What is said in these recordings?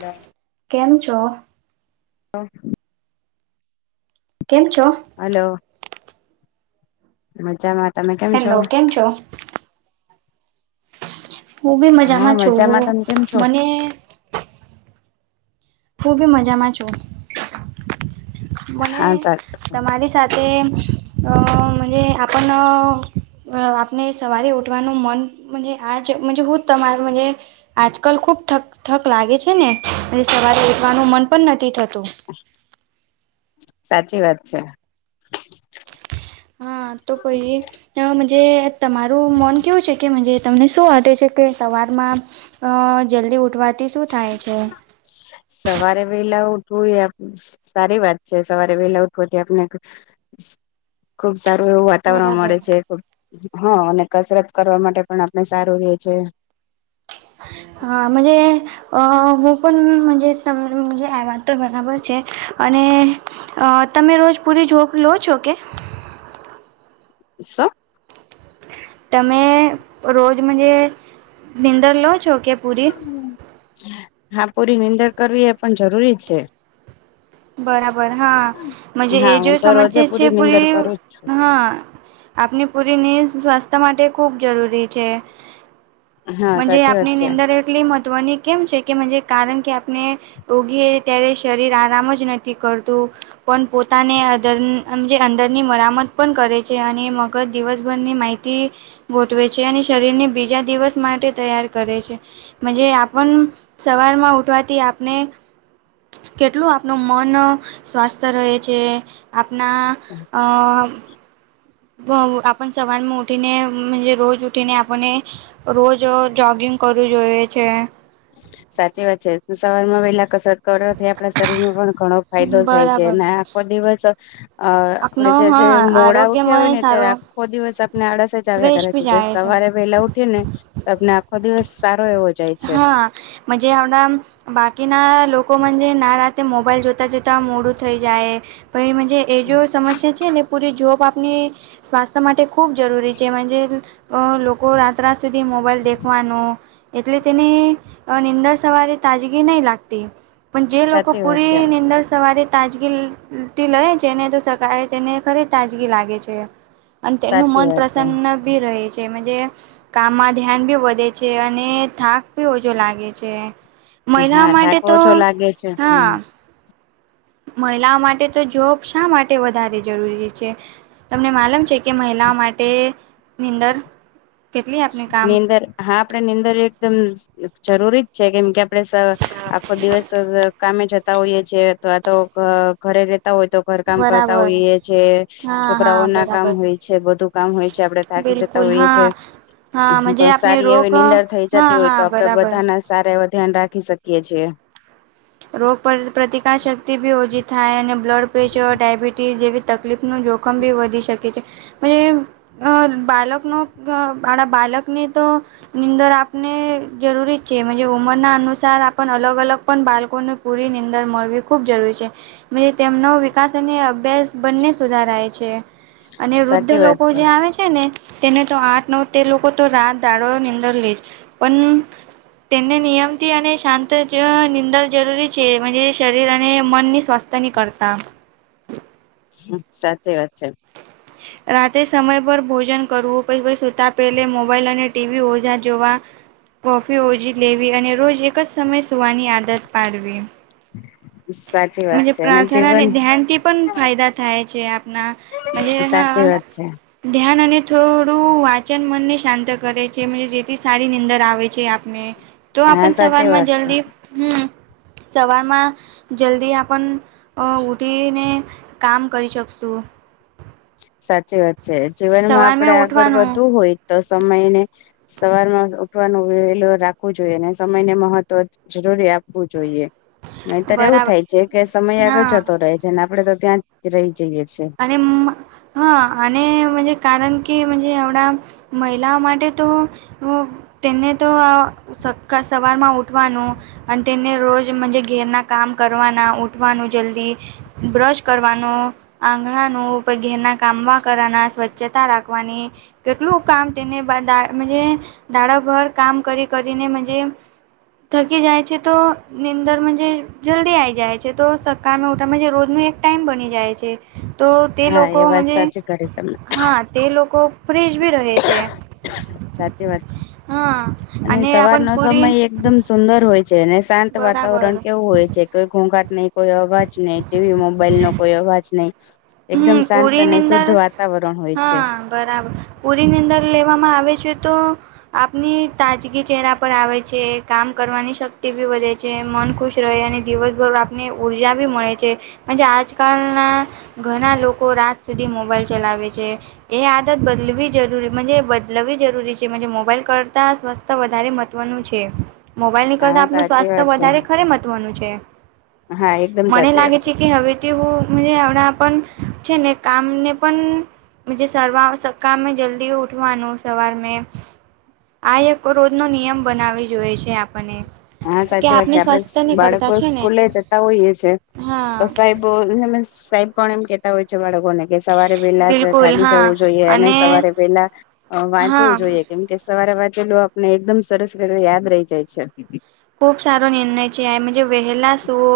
ના. કેમ છો? હા. કેમ છો? હલો. મજામાં. તમે કેમ છો? હેલો, કેમ છો? હું બી હા મજામાં છુ, તમે કેમ છો? મને હુ બી મજામાં છું મને હા સા તમારી સા તેમ અ મને આપણો આપણે સવારે ઉઠવાનું મન મને આજ હું તમારું અયે આજકાલ ખુબ થક થક લાગે છે ને સવારે ઉઠવાનું મન પણ નથી થતુ સાચી વાત છે. હા તો પછ અજ તમારું મન કેવું છે કે તમને શું માટે છે કે સવારમા અ જલ્દી ઉઠવાથી શું થાય છે. સવારે વેલા ઉઠવું સારી વાત છે, સવારે વેલા ઉઠવાથી આપને ખુબ સારું એવું વાતાવરણ બરાબર મળે છે. હા અને કસરત કરવા માટે પણ આપણે સારું રે છે. હા, મજ અ હું પણ તમને આ વાત તો બરાબર છે, અને અ તમે રોજ પૂરી જોપ લો છો, કે શ તમે રોજ મજ નીંદર લો છો, કે પૂરી હા પૂરી મંદર કરવી એ પણ જરૂરી છે. બરાબર હાજ હા એજ હું તો રોજે સમજ્યા છે, નિંદર પૂરી કરું જ છું હા આપની પૂરીની સ્વાસ્થ્ય માટે ખૂબ જરૂરી છે. હા જ સાચી વાત આપની છે. નિંદર મહત્વની કેમ છે કે કારણ કે આપણે રોગી ત્યારે શરીર આરામ જ નથી કરતું પણ પોતાને અ અંદરની મરામત પણ કરે છે અને મગજ દિવસભરની માહિતી ગોઠવે છે અને શરીરને બીજા દિવસ માટે તૈયાર કરે છે. જ આપણ સવારમાં ઉઠવાથી આપને કેટલુ ન મન સ્વસ્થ રહે છે, આપણા આપણ સવારમાં ઉઠીનેજ રોજ ઉઠીને આપણે રોજ જોગિંગ કરવું જોઈએ છે સાચી વાત છે ત સવાર માં વહેલા કસર કરવાથી આપણા શરીરમાં પણ ઘણો ફાયદો થાય છે બરાબર અને આખો દિવસ અ આપનો આપડે જે હા મોડા ઉઠ્યા હોય આરોગ્યમય ને ત્યારે સારો આખો દિવસ આપને આળસ જ આવ્યા ફ્રેશ કરે બી છે જાય સવારે વહેલા ઉઠ ઉઠ ને તો આપને આખો દિવસ સારો એવો જાય છે મ બાકીના મન જે ના રાતે મોબાઈલ જોતા જોતા મોડું થઈ જાય પ મ એ જો સમસ્યા છેને, પૂરી જોબ આપની સ્વાસ્થ્ય માટે ખૂબ જરૂરી છેજ, લોકો રાતરાત સુધી મોબાઈલ દેખવાનો એટલે તેને નીંદર સવારે તાજગી નહી, લાગતી. પણ જે લોકોક સાચી વાત છે પૂરી નિંદર, સવારી તાજગીથી લે જેને તો શકાય તેને ખરે તાજગી લાગે છે. અને તેમનું સાચી મન વાત છે પ્રસન્ન બી રહે છેજ કામમાં ધ્યાન બી વધે છે, અને થાક ભી ઓછો લાગે છે, હા મહિલાઓ થાક માટે તો ઓછો લાગે છે હા હમ. મહિલાઓ માટે તો જોબ શા માટે વધારે જરૂરી છે. તમને માલમ છે કે મહિલાઓ માટેની અંદર નીંદર હા આપડે નીંદર એકદમ જરૂરી જ છે કેમ કે આપણે આખો દિવસ કામે જતા હોઈએ જે અથવા તો ઘરે રેતા હોય તો ઘર કામ કરતા બરાબર હોઈએ છે હા હા છોકરાઓ ના કામ બરાબર હોય છે બધું કામ હોય છે આપડે થાકી જતા બિલકુલ હોઈએ છીએ હા હાજ તો આપણે સારી એવી રોક નિનીંદર થઇ હા જતી હોય હા તો આપડે બરાબર બધાને સારા એવ ધ્યાન રાખી શકીય છીએ રોગ પ્રતિકાર શક્તિ બી ઓછી થાય અને બ્લડ પ્રેશર ડાયબિટીસ જેવી તકલીફનું જોખમ બી વધી શકે છે બાળકનો માણા બાળકને તો નીદર આપને જરૂરી છે ઉંમરના અનુસાર આપ અલગ અલગ પણ બાળ લોકોને પૂરી નીંદણ મળવી ખૂબ જરૂરી છે તેમનો વિકાસ અને અભ્યાસ બંને સુધારાય છે અને વૃદ્ધ સાચી વાત લોકો જે આવે છે ને તેને તો આઠ નવ તેર લોકો તો રાત દાડો નીંદર લેજ પણ તેને નિયમ થી અને શાંત જે નિંદા જરૂરી છેજ શરીર અને મનની સ્વસ્થ ની કરળતા સાચી વાત છે રાતે સમય પર ભોજન કરવું પછતા પેલે મોબાઈલ અને ટીવી ઓજા જોવા કોફી ઓજી લેવી અને રોજ એક જ સમય સુવાની આદત પાડવી સા પ્રાર્થનાને ધ્યાનથી પણ ફાયદા થાય છે આપણા હજ હા સાચી વાત છે ધ્યાન અને થોડું વાચન મનને શાંત કરે છે જેથી સારી નીંદર આવે છે ને તો હા આપણ સાચી સવારમાં વાત છે જલ્દી હમ સવારમાં જલ્દી આપણ ઉઊઠીને કામ કરી શકશું સાચી વાત છે જીવનમાં આપડે સવારમાં આગળ ઉઠવાનું વધવુ હોય તો સમયને સવારમાં ઉઠવાનું રાખવું જોઈએ ને સમયને મહત્વ જરૂરી આપવું જોઈએ નહીતર એવું બરાબર થાય છે કે સમય આગળ હા જતો રહે છે અને આપડે તો ત્યાં જ રહી જઈએ છીએ અને હા અનેજ કારણ કેજ એવડાા મહિલાઓ માટે તો તેને તો સક્ સવારમાં ઉઠવાનું અને તેને રોજજ ઘેરના કામ કરવાના ઉઊઠવાનું જલ્દી બ્રશ કરવાનો આંગણાનું ઉપ ઘેરના કામવા કરવાના સ્વચ્છતા રાખવાની કેટલું કામ તેને ધાડાભર કામ કરી કરીને થકી જાય છે તો નિનીંદર મજ જલ્દી આઈ જાય છે તો કામે ઉઠામાં જે રોજનો એક ટાઈમ બની જાય છે તો તે હા લોકો એ વાત મને સાચી કરી તમે તે લોકો ફ્રેશ બી ર એ છે સાચી વાત છે. હ અને આપણ સવારનો પુરી સમય એકદમ સુંદર હોય છે અને શાંત વાતાવરણ કેવું હોય છે કેઈ ઘોંઘાટ નહીં કોઈ અવાજ નહી ટીવી મોબાઈલ નો કોઈ અવાજ નઈ એકદમ હમ શાંત પૂરી અને ની અંદર શુદ્ધ વાતાવરણ હોય છે હા બરાબર પૂરીની અંદર લેવામાં આવે છે તો આપની તાજગી ચહેરા પર આવે છે કામ કરવાની શક્તિ ભી વધે છે જે મન ખુશ રહે અને દિવસભર આપને ઉર્જા ભી મળે છે આજકાલના ઘણા લોકો રાત સુધી મોબાઈલ ચલાવે છે એ આદત બદલવી જરૂરી મજે બદલાવી જરૂરી છે મજ મોબાઈલ કરતા સ્વ વધ મહત્વનું છે મોબાઈલ ની કરતા હા આપણ સાચી સ્વાસ્થ્ય વાત છે વધારે ખરે મહત્વનું છે હા એકદમ મને સાચી લાગે વાત છે કે હવે તે હું હણા પણ છે ને કામને પણ હુ જે સર્વા સબ કામ મે જલ્દી ઉઠવાનું સવાર મે આ એક રોજ નો નિયમ બનાવી જોઇએ છે આપણો હા સાચી વાત છે આપડે બાળકો ને સ્કૂલે જતા હોઈએ છે તો હા સાહેબ હને મને સાહેબ પણ એમ કે છે હોય છે બાળકોને કે સવારે વહેલા જ બિલકુલ જાગી હા જવું જોઈએ અને સવારે વહેલા હા વાંચવું જોઈએ કેમ કે સવારે વાંચેલું આપને એકદમ સરસ રીતે યાદ રહી જાય છે ખૂબ સારો નિર્ણય છે અને અએમે જ વહેલા સુવો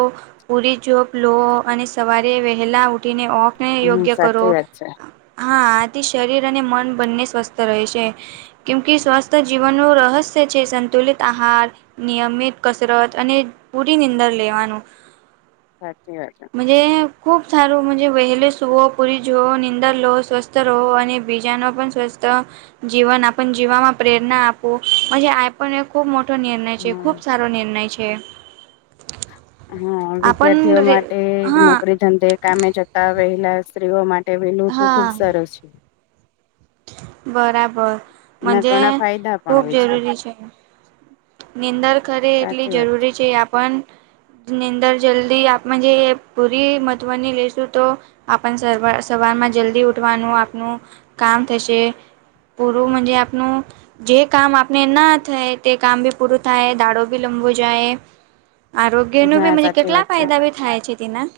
પૂરી જોપ લો અને સવારે વહેલા ઊઠીને વોકને હમ યોગને કરો સાચી વાત છે હા આથી શરીર અને મન બંને સ્વસ્થ રહે છે કેમ સ્વસ્થ જીવનનું રહસ્ય છે સંતુલિત આહાર નિયમિત કસરત અને પૂરી નીંદર લેવાનું સાચી વાત છે મજ ખૂબ સારું વહેલો સૂવો પૂરી જુવઓ નિંદર લો સ્વસ્થ રહો અને બીજાનો પણ. સ્વસ્થ જીવન આપ જીવવામાં પ્રેરણા આપું આ પણ ખૂબ મોટો નિર્ણય. જે હમ ખૂબ સારો નિર્ણય છે. હા વિદ્યાર્થીઓ માટે નોકરી ધંધે કામે જતા વહેલા સ્ત્રીઓ માટે. ટેવેલું તો ખુબ સારો છે. બરાબર એના મજે ઘણા ફાયદા પણ ખૂબ હોય જરૂરી છે. નીંદણ ખરી એટલી સાચી વાત જરૂરી છે આપણ. નીંદર જલ્દી આપમાં જે એ પૂરી મહત્વની લઈશું તો. આપણ સર સવારમાં જલ્દી ઉઠવાનું આપનું કામ થશે. પૂરુંજ આપનું જે કામ આપણે ના થાય તે કામ બી. પૂરું થાય દાડો બી લંબો જાય. આરોગ્ય ને છે બી હા મતલબ સાચી કેટલા વાત છે ફાયદા બી થાય છે તેના.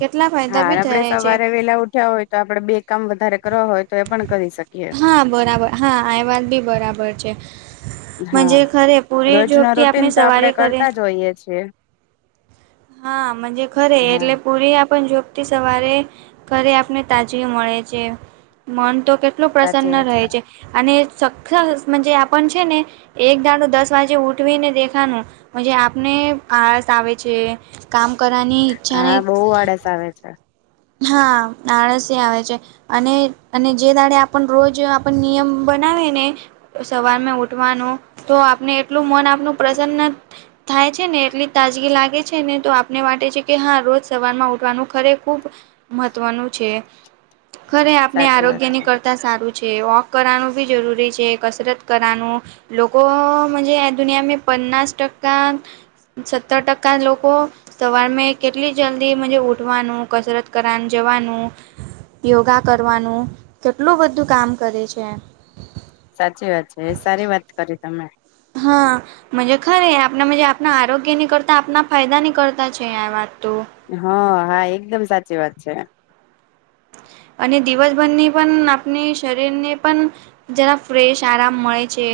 કેટલા ફાયદા હા બી આપડે થાય છે. સવારે વેલા ઉઠ્યા હોય તો આપડે બે કામ વધારે કરવા હોય તો એ પણ કરી શકીએ. હા બરાબર હા આ વાત બી બરાબર છે મજ હા ખરે પૂ. એ રોજ ના જોકે આપણે રૂટીન તો સવારે આપડે કરે. કરતા જ હોઈએ છીએ હા મંજે ખરે હા. એટલે. પૂરી આપણ જોબથી સવારે ઘરે આપને તાજવી મળે છે મન તો કે. એટલું સાચી પ્રસન્ન વાત રહે છે અને મજે આપણ છે ને એક દાડો દસ. આજે. ઉઠવી ને દેખાનું મજે આપને આળસ આવે છે. કામ કરવાની ઈચ્છાને હા બહુ આળસ આવે છે હા આળસ આવે છે. અને અને જે દાડે આપણ રોજ આપણ નિયમ બનાવે ને. સવાર મા ઉઠવાનું તો આપને એટલું મન આપણું પ્રસન્ન. થાય છે ને એટલી તાજગી લાગે છે ને તો આપને વાટે છે કે હા રોજ સવારમાં ઉઠવાનું ખરે ખૂબ. મહત્વનું છે ખરે આપણે સાચી વાત આરોગ્યની છે. કરતા. સારું છે વોક કરવાનું બી જરૂરી છે કસરત કરવાનું લોકો. જ દુનિયામાં પન્સ ટકા સત્તર ટકા લોકો. સવાર મેં કેટલી જલ્દી ઉઠવાનું કસરત કરવા જવાનું. યોગા કરવાનું કેટલું બધું કામ કરે છે. સાચી વાત છે એ સારી વાત કરી તમે. હા. મજૃ ખરે આપણા આપણા આરોગ્ય ની કરતા આપણા ફાયદા ની કરતા છે આ વાત તો. હ હા એકદમ સાચી વાત છે. અને દિવસભરની પણ આપણી શરીરને પણ. જરા ફ્રેશ આરામ મળે છે.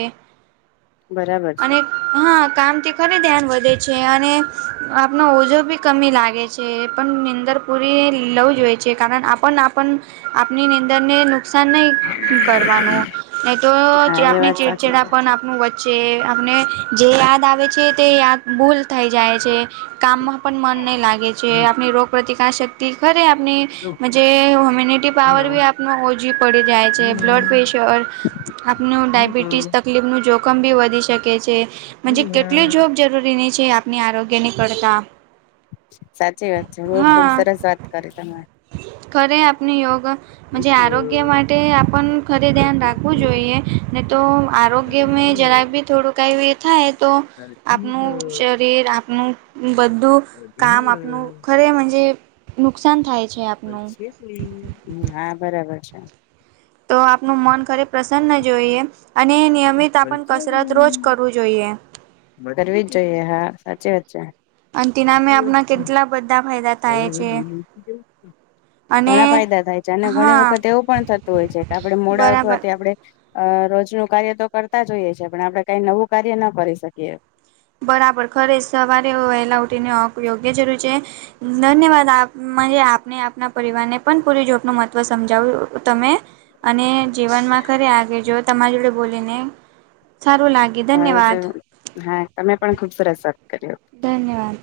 બરાબર અને છે. હા કામથી ખરી ધ્યાન વધે છે અને આપનો ઓજો ભી કમી લાગે છે. છે પણ નીંદર પૂરી લવું જો હોય છે કારણ આપણ આપ આપની નીંદરને. નુકસાન નહીં કરવાનું નહીં તો હા એ આપણે વાત સાચી ચેડચેડા છે. પણ આપ. વચ્ચે આપને જે યાદ આવે છે. તે યા ભૂલ થઈ જાય છે કામમાં પણ મન નહીં લાગે છે આપણી રોગપ્રતિકારશ. તેીખરે આપની. જે હ્યુમ્યુનિટી પાવર બી આપનો ઓછી પડી જાય છે બ્લડ પ્રેશર. આપનું ડાયબિટીસ તકલીફ નું જોખમ બી વધી શકે છે કેટલું જો. જરૂરી નહીં છે આપણી આરોગ્યની કરડતા. સાચી વાત છે હું ખુબ સરસ વાત કરી તમે. કરે આપની યોગ. આરોગ્ય માટે આપણ ખરે ધ્યાન રાખવું જોઈએ ને તો આરોગ્ય મેં જરા બી. થોડું કંઈ એ થાય તો આપણ શરીર આપણ બધું. કામ આપનું ખરેજ નુકસાન થાય છે. આપનું હા બરાબર છે. તો આપનું મન ખરે પ્રસન્ન જોઈએ અને એ નિયમિત આપણ કસરત રોજ કરવું જોઈએ કરવી જ જોઈએ હા સાચી વાત છે અંતિના મેં આપણા કેટલા બધા ફાયદા થાય છે [inaudible] અને ઘણા ફાયદા થાય છે અને ઘણી હા વખત એવું પણ થતું હોય છે કે આપડણે મોડા બરાબર ઉઠવાથી આપણે અ રોજનું કાર્ય તો કરતા જઈએ છીએ પણ આપડણે કઈ નવું કાર્ય ના કરી શકીએ બરાબર ખરે સવારે વહેલા ઉઠીને યોગ્ય જરૂર છે ધન્યવાદ આપ આપને આપના પરિવારને પણ પૂરી જોપનું મહત્ત્વ સમજાવ તમે અને જીવનમાં ઘરે આગે જો તમારી જોડે બોલીને સારું લાગે ધન્યવાદ સરસ હા તમે પણ ખુબ સરસ વાત કર્યો ધન્યવાદ